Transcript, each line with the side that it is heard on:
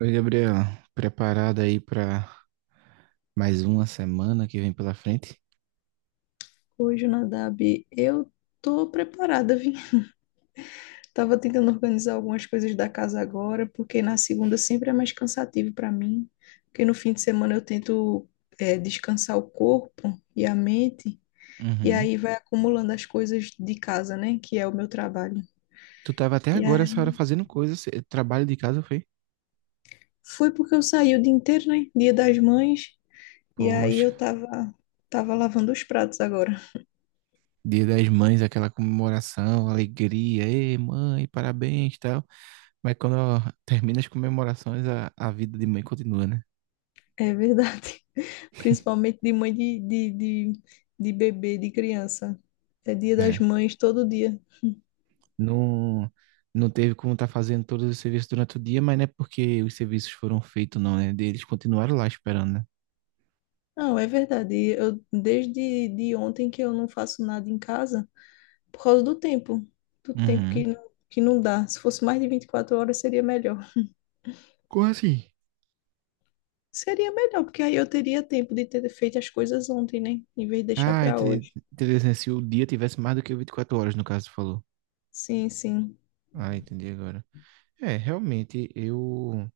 right: Oi, Gabriel. Preparado aí pra mais uma semana que vem pela frente?
left: Hoje, Nadab, eu tô preparada, vim. Tava tentando organizar algumas coisas da casa agora, porque na segunda sempre é mais cansativo para mim, porque no fim de semana eu tento descansar o corpo e a mente, e
right: Uhum.
left: aí vai acumulando as coisas de casa, né, que é o meu trabalho.
right: Tu tava até
left: E
right: agora essa
left: aí,
right: hora fazendo coisa, trabalho de casa, foi?
left: foi porque eu saí o dia inteiro, né, Dia das Mães, e aí
right: Poxa,
left: eu tava lavando os pratos agora.
right: Dia das Mães, aquela comemoração, alegria, ei, mãe, parabéns, e tal. Mas quando termina as comemorações, a vida de mãe continua, né?
left: É verdade. Principalmente de mãe de bebê, de criança. É dia das
right: É.
left: mães todo dia.
right: Não, não teve como estar fazendo todos os serviços durante o dia, mas não é porque os serviços foram feitos, não, né? Eles continuaram lá esperando, né?
left: Não, é verdade. Eu, desde de ontem que eu não faço nada em casa por causa do tempo. Do tempo
right: Uhum.
left: que não dá. Se fosse mais de 24 horas, seria melhor.
right: Como assim?
left: Seria melhor, porque aí eu teria tempo de ter feito as coisas ontem, né? Em vez de deixar
right: Ah,
left: para
right: entendi.
left: hoje.
right: Interessante. Se o dia tivesse mais do que 24 horas, no caso, tu falou.
left: Sim, sim.
right: Ah, entendi agora. É, realmente, eu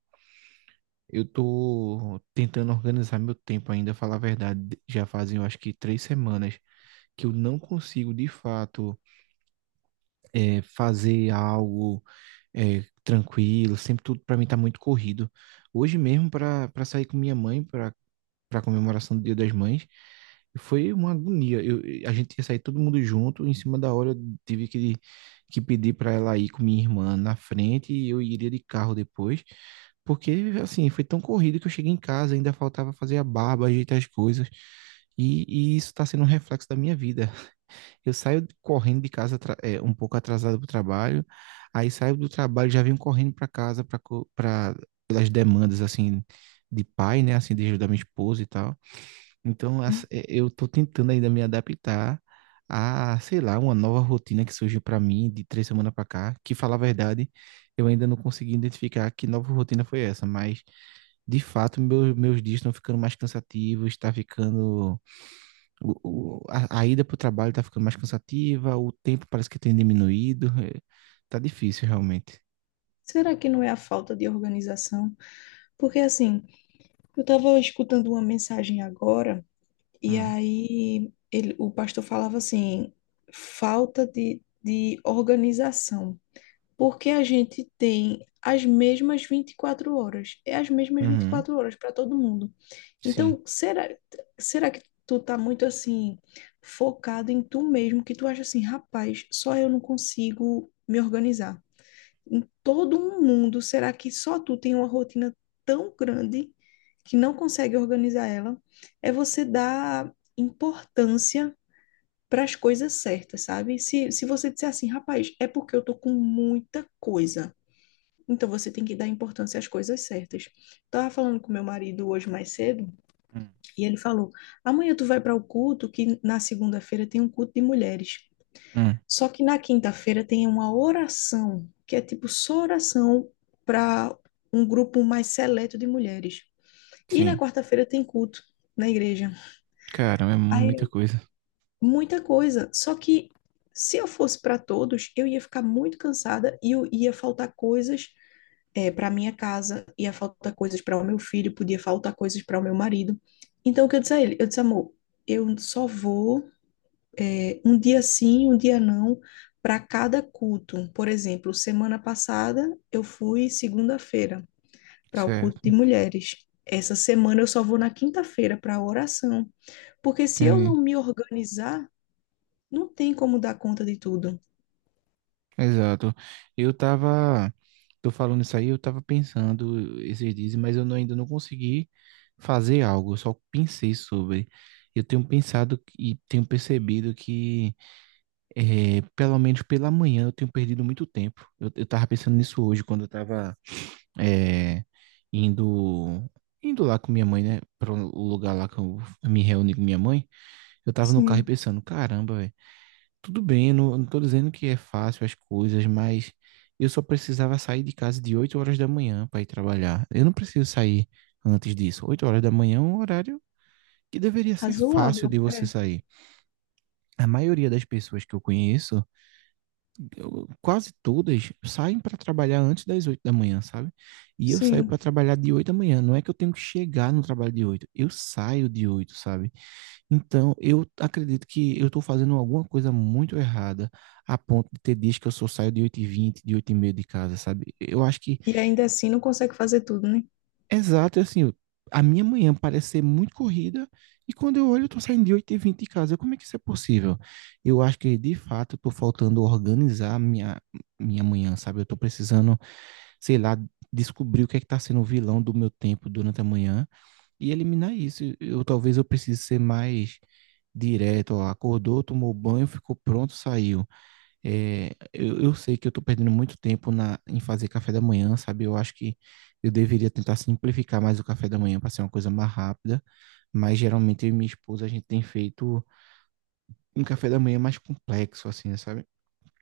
right: eu tô tentando organizar meu tempo ainda, falar a verdade. Já fazem, eu acho que 3 semanas que eu não consigo, de fato, é, fazer algo é, tranquilo. Sempre tudo para mim tá muito corrido. Hoje mesmo, para sair com minha mãe, para comemoração do Dia das Mães. E foi uma agonia. A gente ia sair todo mundo junto, em cima da hora eu tive que pedir para ela ir com minha irmã na frente e eu iria de carro depois. Porque, assim, foi tão corrido que eu cheguei em casa, ainda faltava fazer a barba, ajeitar as coisas. E isso está sendo um reflexo da minha vida. Eu saio correndo de casa um pouco atrasado para o trabalho, aí saio do trabalho já venho correndo para casa para pelas demandas assim de pai, né, assim de ajudar minha esposa e tal. Então, eu estou tentando ainda me adaptar a, sei lá, uma nova rotina que surgiu para mim de 3 semanas para cá, que, falar a verdade, eu ainda não consegui identificar que nova rotina foi essa, mas, de fato, meus dias estão ficando mais cansativos, está ficando. A ida para o trabalho está ficando mais cansativa, o tempo parece que tem diminuído, tá difícil, realmente.
left: Será que não é a falta de organização? Porque assim, eu estava escutando uma mensagem agora. E
right: Hum.
left: aí ele, o pastor falava assim, falta de organização. Porque a gente tem as mesmas 24 horas. É as mesmas vinte e
right: Uhum.
left: quatro horas para todo mundo.
right: Sim.
left: Então, será que tu tá muito assim, focado em tu mesmo, que tu acha assim, rapaz, só eu não consigo me organizar? Em todo um mundo, será que só tu tem uma rotina tão grande que não consegue organizar ela? É você dar importância para as coisas certas, sabe? Se você disser assim, rapaz, é porque eu tô com muita coisa. Então você tem que dar importância às coisas certas. Tava falando com meu marido hoje mais cedo
right: Hum.
left: e ele falou: "Amanhã tu vai para o culto que na segunda-feira tem um culto de mulheres".
right: Hum.
left: Só que na quinta-feira tem uma oração, que é tipo só oração para um grupo mais seleto de mulheres. E na
right: Sim.
left: quarta-feira tem culto na igreja.
right: Cara, é
left: Aí,
right: muita coisa.
left: muita coisa. Só que se eu fosse para todos, eu ia ficar muito cansada e eu ia faltar coisas para minha casa, ia faltar coisas para o meu filho, podia faltar coisas para o meu marido. Então, o que eu disse a ele? Eu disse, amor, eu só vou um dia sim, um dia não, para cada culto. Por exemplo, semana passada eu fui segunda-feira para o culto de
right: Certo.
left: mulheres. Essa semana eu só vou na quinta-feira para a oração, porque se eu não
right: Entendi.
left: me organizar, não tem como dar conta de tudo.
right: Exato. Eu tava, tô falando isso aí, eu tava pensando esses dias, mas eu não- ainda não consegui fazer algo, eu só pensei sobre. Eu tenho pensado e tenho percebido que, pelo menos pela manhã, eu tenho perdido muito tempo. Eu tava pensando nisso hoje, quando eu tava, eh, indo, indo lá com minha mãe, né, para o lugar lá que eu me reúno com minha mãe, eu tava no carro e
left: Sim,
right: pensando, caramba, velho. Tudo bem, eu não tô dizendo que é fácil as coisas, mas eu só precisava sair de casa de 8 horas da manhã para ir trabalhar. Eu não preciso sair antes disso. 8 horas da manhã é um horário que deveria ser fácil de
left: razoável,
right: você
left: é,
right: sair. A maioria das pessoas que eu conheço, quase todas, saem para trabalhar antes das 8 da manhã, sabe? E eu saio para
left: sim.
right: trabalhar de 8 da manhã. Não é que eu tenho que chegar no trabalho de oito, eu saio de oito, sabe? Então, eu acredito que eu estou fazendo alguma coisa muito errada, a ponto de ter dias que eu só saio de oito e vinte, de oito e 30 de casa, sabe? Eu acho que,
left: E ainda assim não consegue fazer tudo, né?
right: exato, é assim, a minha manhã parece ser muito corrida, e quando eu olho, eu estou saindo de oito e vinte de casa. Como é que isso é possível? Eu acho que, de fato, eu estou faltando organizar a minha manhã, sabe? Eu estou precisando, sei lá, descobrir o que é que está sendo o vilão do meu tempo durante a manhã e eliminar isso. Eu talvez eu precise ser mais direto. Ó, acordou, tomou banho, ficou pronto, saiu. É, eu sei que eu estou perdendo muito tempo na, em fazer café da manhã, sabe? Eu acho que eu deveria tentar simplificar mais o café da manhã para ser uma coisa mais rápida, mas geralmente eu e minha esposa a gente tem feito um café da manhã mais complexo, assim, sabe?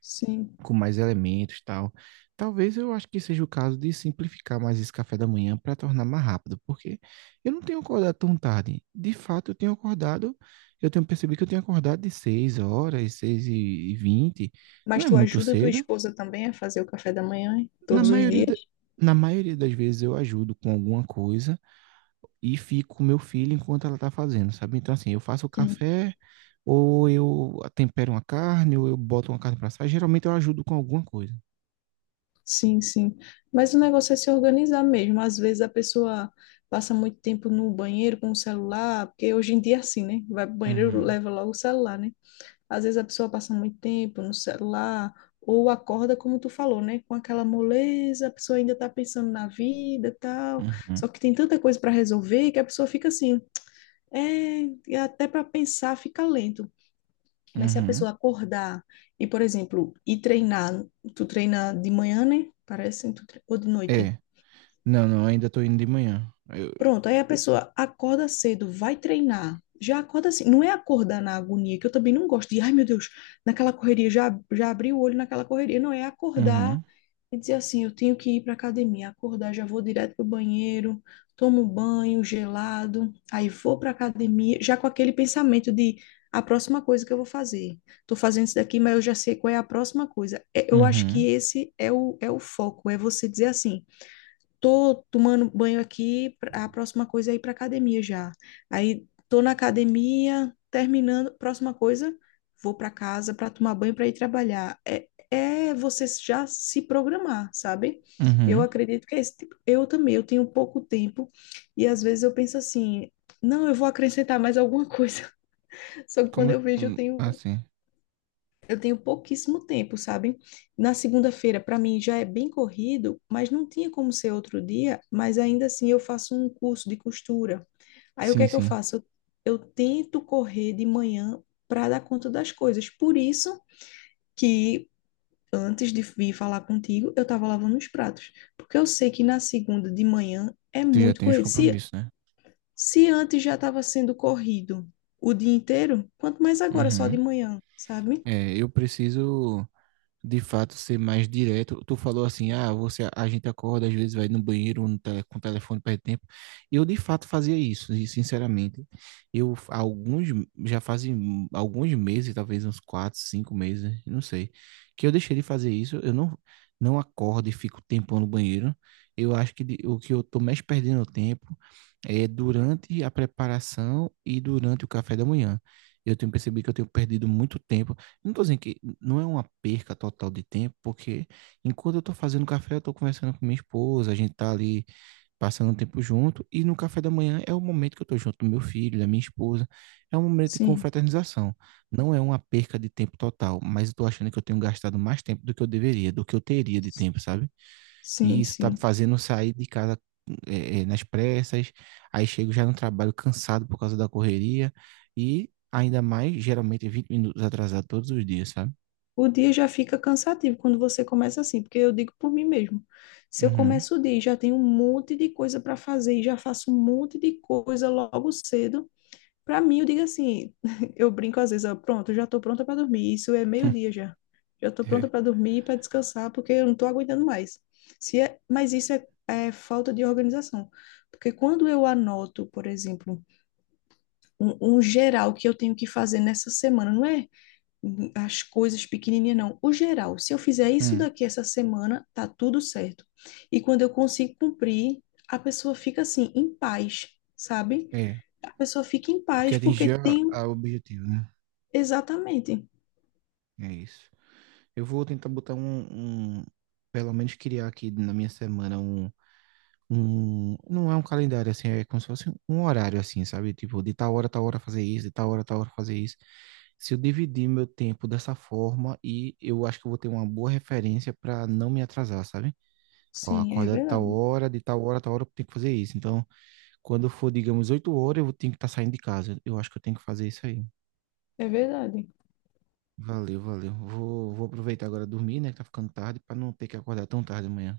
left: Sim.
right: Com mais elementos e tal. Talvez eu acho que seja o caso de simplificar mais esse café da manhã para tornar mais rápido, porque eu não tenho acordado tão tarde. De fato, eu tenho acordado, eu tenho percebido que eu tenho acordado de 6 horas, 6h20. Não
left: Mas
right: é
left: tu
right: muito
left: ajuda tua
right: cedo.
left: esposa também a fazer o café da manhã, hein?
right: Na
left: Todos os
right: maioria,
left: dias?
right: na maioria das vezes eu ajudo com alguma coisa e fico com meu filho enquanto ela tá fazendo, sabe? Então, assim, eu faço o
left: Sim.
right: café, ou eu tempero uma carne, ou eu boto uma carne para assar. Geralmente eu ajudo com alguma coisa.
left: Sim, sim. Mas o negócio é se organizar mesmo. Às vezes a pessoa passa muito tempo no banheiro com o celular, porque hoje em dia é assim, né? Vai pro banheiro,
right: Uhum,
left: leva logo o celular, né? Às vezes a pessoa passa muito tempo no celular, ou acorda, como tu falou, né? Com aquela moleza, a pessoa ainda tá pensando na vida, e tal.
right: uhum.
left: Só que tem tanta coisa para resolver que a pessoa fica assim, é, e até para pensar fica lento. Mas se a
right: Uhum.
left: pessoa acordar e, por exemplo, ir treinar, tu treina de manhã, né? Parece, ou de noite?
right: É. Não, não, ainda estou indo de manhã. Eu.
left: Pronto, aí a pessoa acorda cedo, vai treinar. Já acorda assim, não é acordar na agonia, que eu também não gosto de, ai meu Deus, naquela correria, já abri o olho naquela correria. Não, é acordar
right: Uhum.
left: e dizer assim, eu tenho que ir para academia. Acordar, já vou direto pro banheiro, tomo banho gelado, aí vou para academia, já com aquele pensamento de a próxima coisa que eu vou fazer. Tô fazendo isso daqui, mas eu já sei qual é a próxima coisa. É, eu acho que
right: Uhum.
left: esse é é o foco, é você dizer assim, tô tomando banho aqui, a próxima coisa é ir para academia já. Aí tô na academia, terminando, próxima coisa, vou para casa para tomar banho para ir trabalhar. É, é você já se programar, sabe? Eu
right: Uhum.
left: acredito que é esse tipo. Eu também, eu tenho pouco tempo e às vezes eu penso assim, não, eu vou acrescentar mais alguma coisa. Só que quando eu vejo,
right: Ah, sim.
left: eu tenho pouquíssimo tempo, sabe? Na segunda-feira, para mim, já é bem corrido, mas não tinha como ser outro dia, mas ainda assim eu faço um curso de costura. Aí o que
right: Sim,
left: é que eu
right: sim.
left: faço? Eu tento correr de manhã para dar conta das coisas. Por isso que antes de vir falar contigo, eu estava lavando os pratos, porque eu sei que na segunda de manhã é
right: Tu já
left: muito
right: tem os
left: corrido.
right: compromissos, né?
left: Se antes já estava sendo corrido o dia inteiro, quanto mais agora, só de
right: Uhum.
left: manhã, sabe?
right: É, eu preciso de fato ser mais direto. Tu falou assim, ah, você, a gente acorda, às vezes vai no banheiro no tele, com o telefone perde tempo. Eu de fato fazia isso, e sinceramente. Eu alguns, já fazem alguns meses, talvez uns quatro, cinco meses, não sei, que eu deixei de fazer isso. Eu não acordo e fico tempo no banheiro. Eu acho que o que eu tô mais perdendo tempo é durante a preparação e durante o café da manhã. Eu tenho percebido que eu tenho perdido muito tempo, não tô dizendo que não é uma perca total de tempo, porque enquanto eu tô fazendo café, eu tô conversando com minha esposa, a gente tá ali passando um tempo junto, e no café da manhã é o momento que eu tô junto do meu filho, da minha esposa, é um momento de
left: Sim.
right: confraternização. Não é uma perca de tempo total, mas eu tô achando que eu tenho gastado mais tempo do que eu deveria, do que eu teria de tempo, sabe? E
left: Sim,
right: isso tá me
left: sim.
right: fazendo sair de casa nas pressas, aí chego já no trabalho cansado por causa da correria, e ainda mais, geralmente 20 minutos atrasado todos os dias, sabe?
left: O dia já fica cansativo quando você começa assim, porque eu digo por mim mesmo. Se eu
right: Uhum.
left: começo o dia e já tenho um monte de coisa para fazer e já faço um monte de coisa logo cedo, para mim eu digo assim, eu brinco às vezes, ó, pronto, eu já estou pronta para dormir. Isso é meio-dia já. Já estou pronta para dormir e para descansar, porque eu não estou aguentando mais. Se é, mas isso é falta de organização. Porque quando eu anoto, por exemplo, um geral que eu tenho que fazer nessa semana, não é? As coisas pequenininhas, não. O geral, se eu fizer isso
right: Hum,
left: daqui essa semana, tá tudo certo. E quando eu consigo cumprir, a pessoa fica assim, em paz, sabe?
right: é,
left: A pessoa fica em
right: porque
left: paz porque
right: atingir a
left: tem um,
right: a objetivo, né?
left: exatamente.
right: É isso. Eu vou tentar botar pelo menos criar aqui na minha semana um, não é um calendário assim, é como se fosse um horário assim, sabe? Tipo, de tal hora fazer isso, de tal hora fazer isso. Se eu dividir meu tempo dessa forma e eu acho que eu vou ter uma boa referência para não me atrasar, sabe? Ó,
left: Sim, é
right: acordar
left: verdade.
right: de tal hora eu tenho que fazer isso. Então, quando for, digamos, 8 horas, tenho que estar saindo de casa. Eu acho que eu tenho que fazer isso aí.
left: É verdade.
right: Valeu, valeu. Vou aproveitar agora dormir, né? Que tá ficando tarde, para não ter que acordar tão tarde amanhã.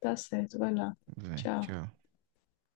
left: Tá certo, vai lá.
right: Vai,
left: Tchau.
right: tchau.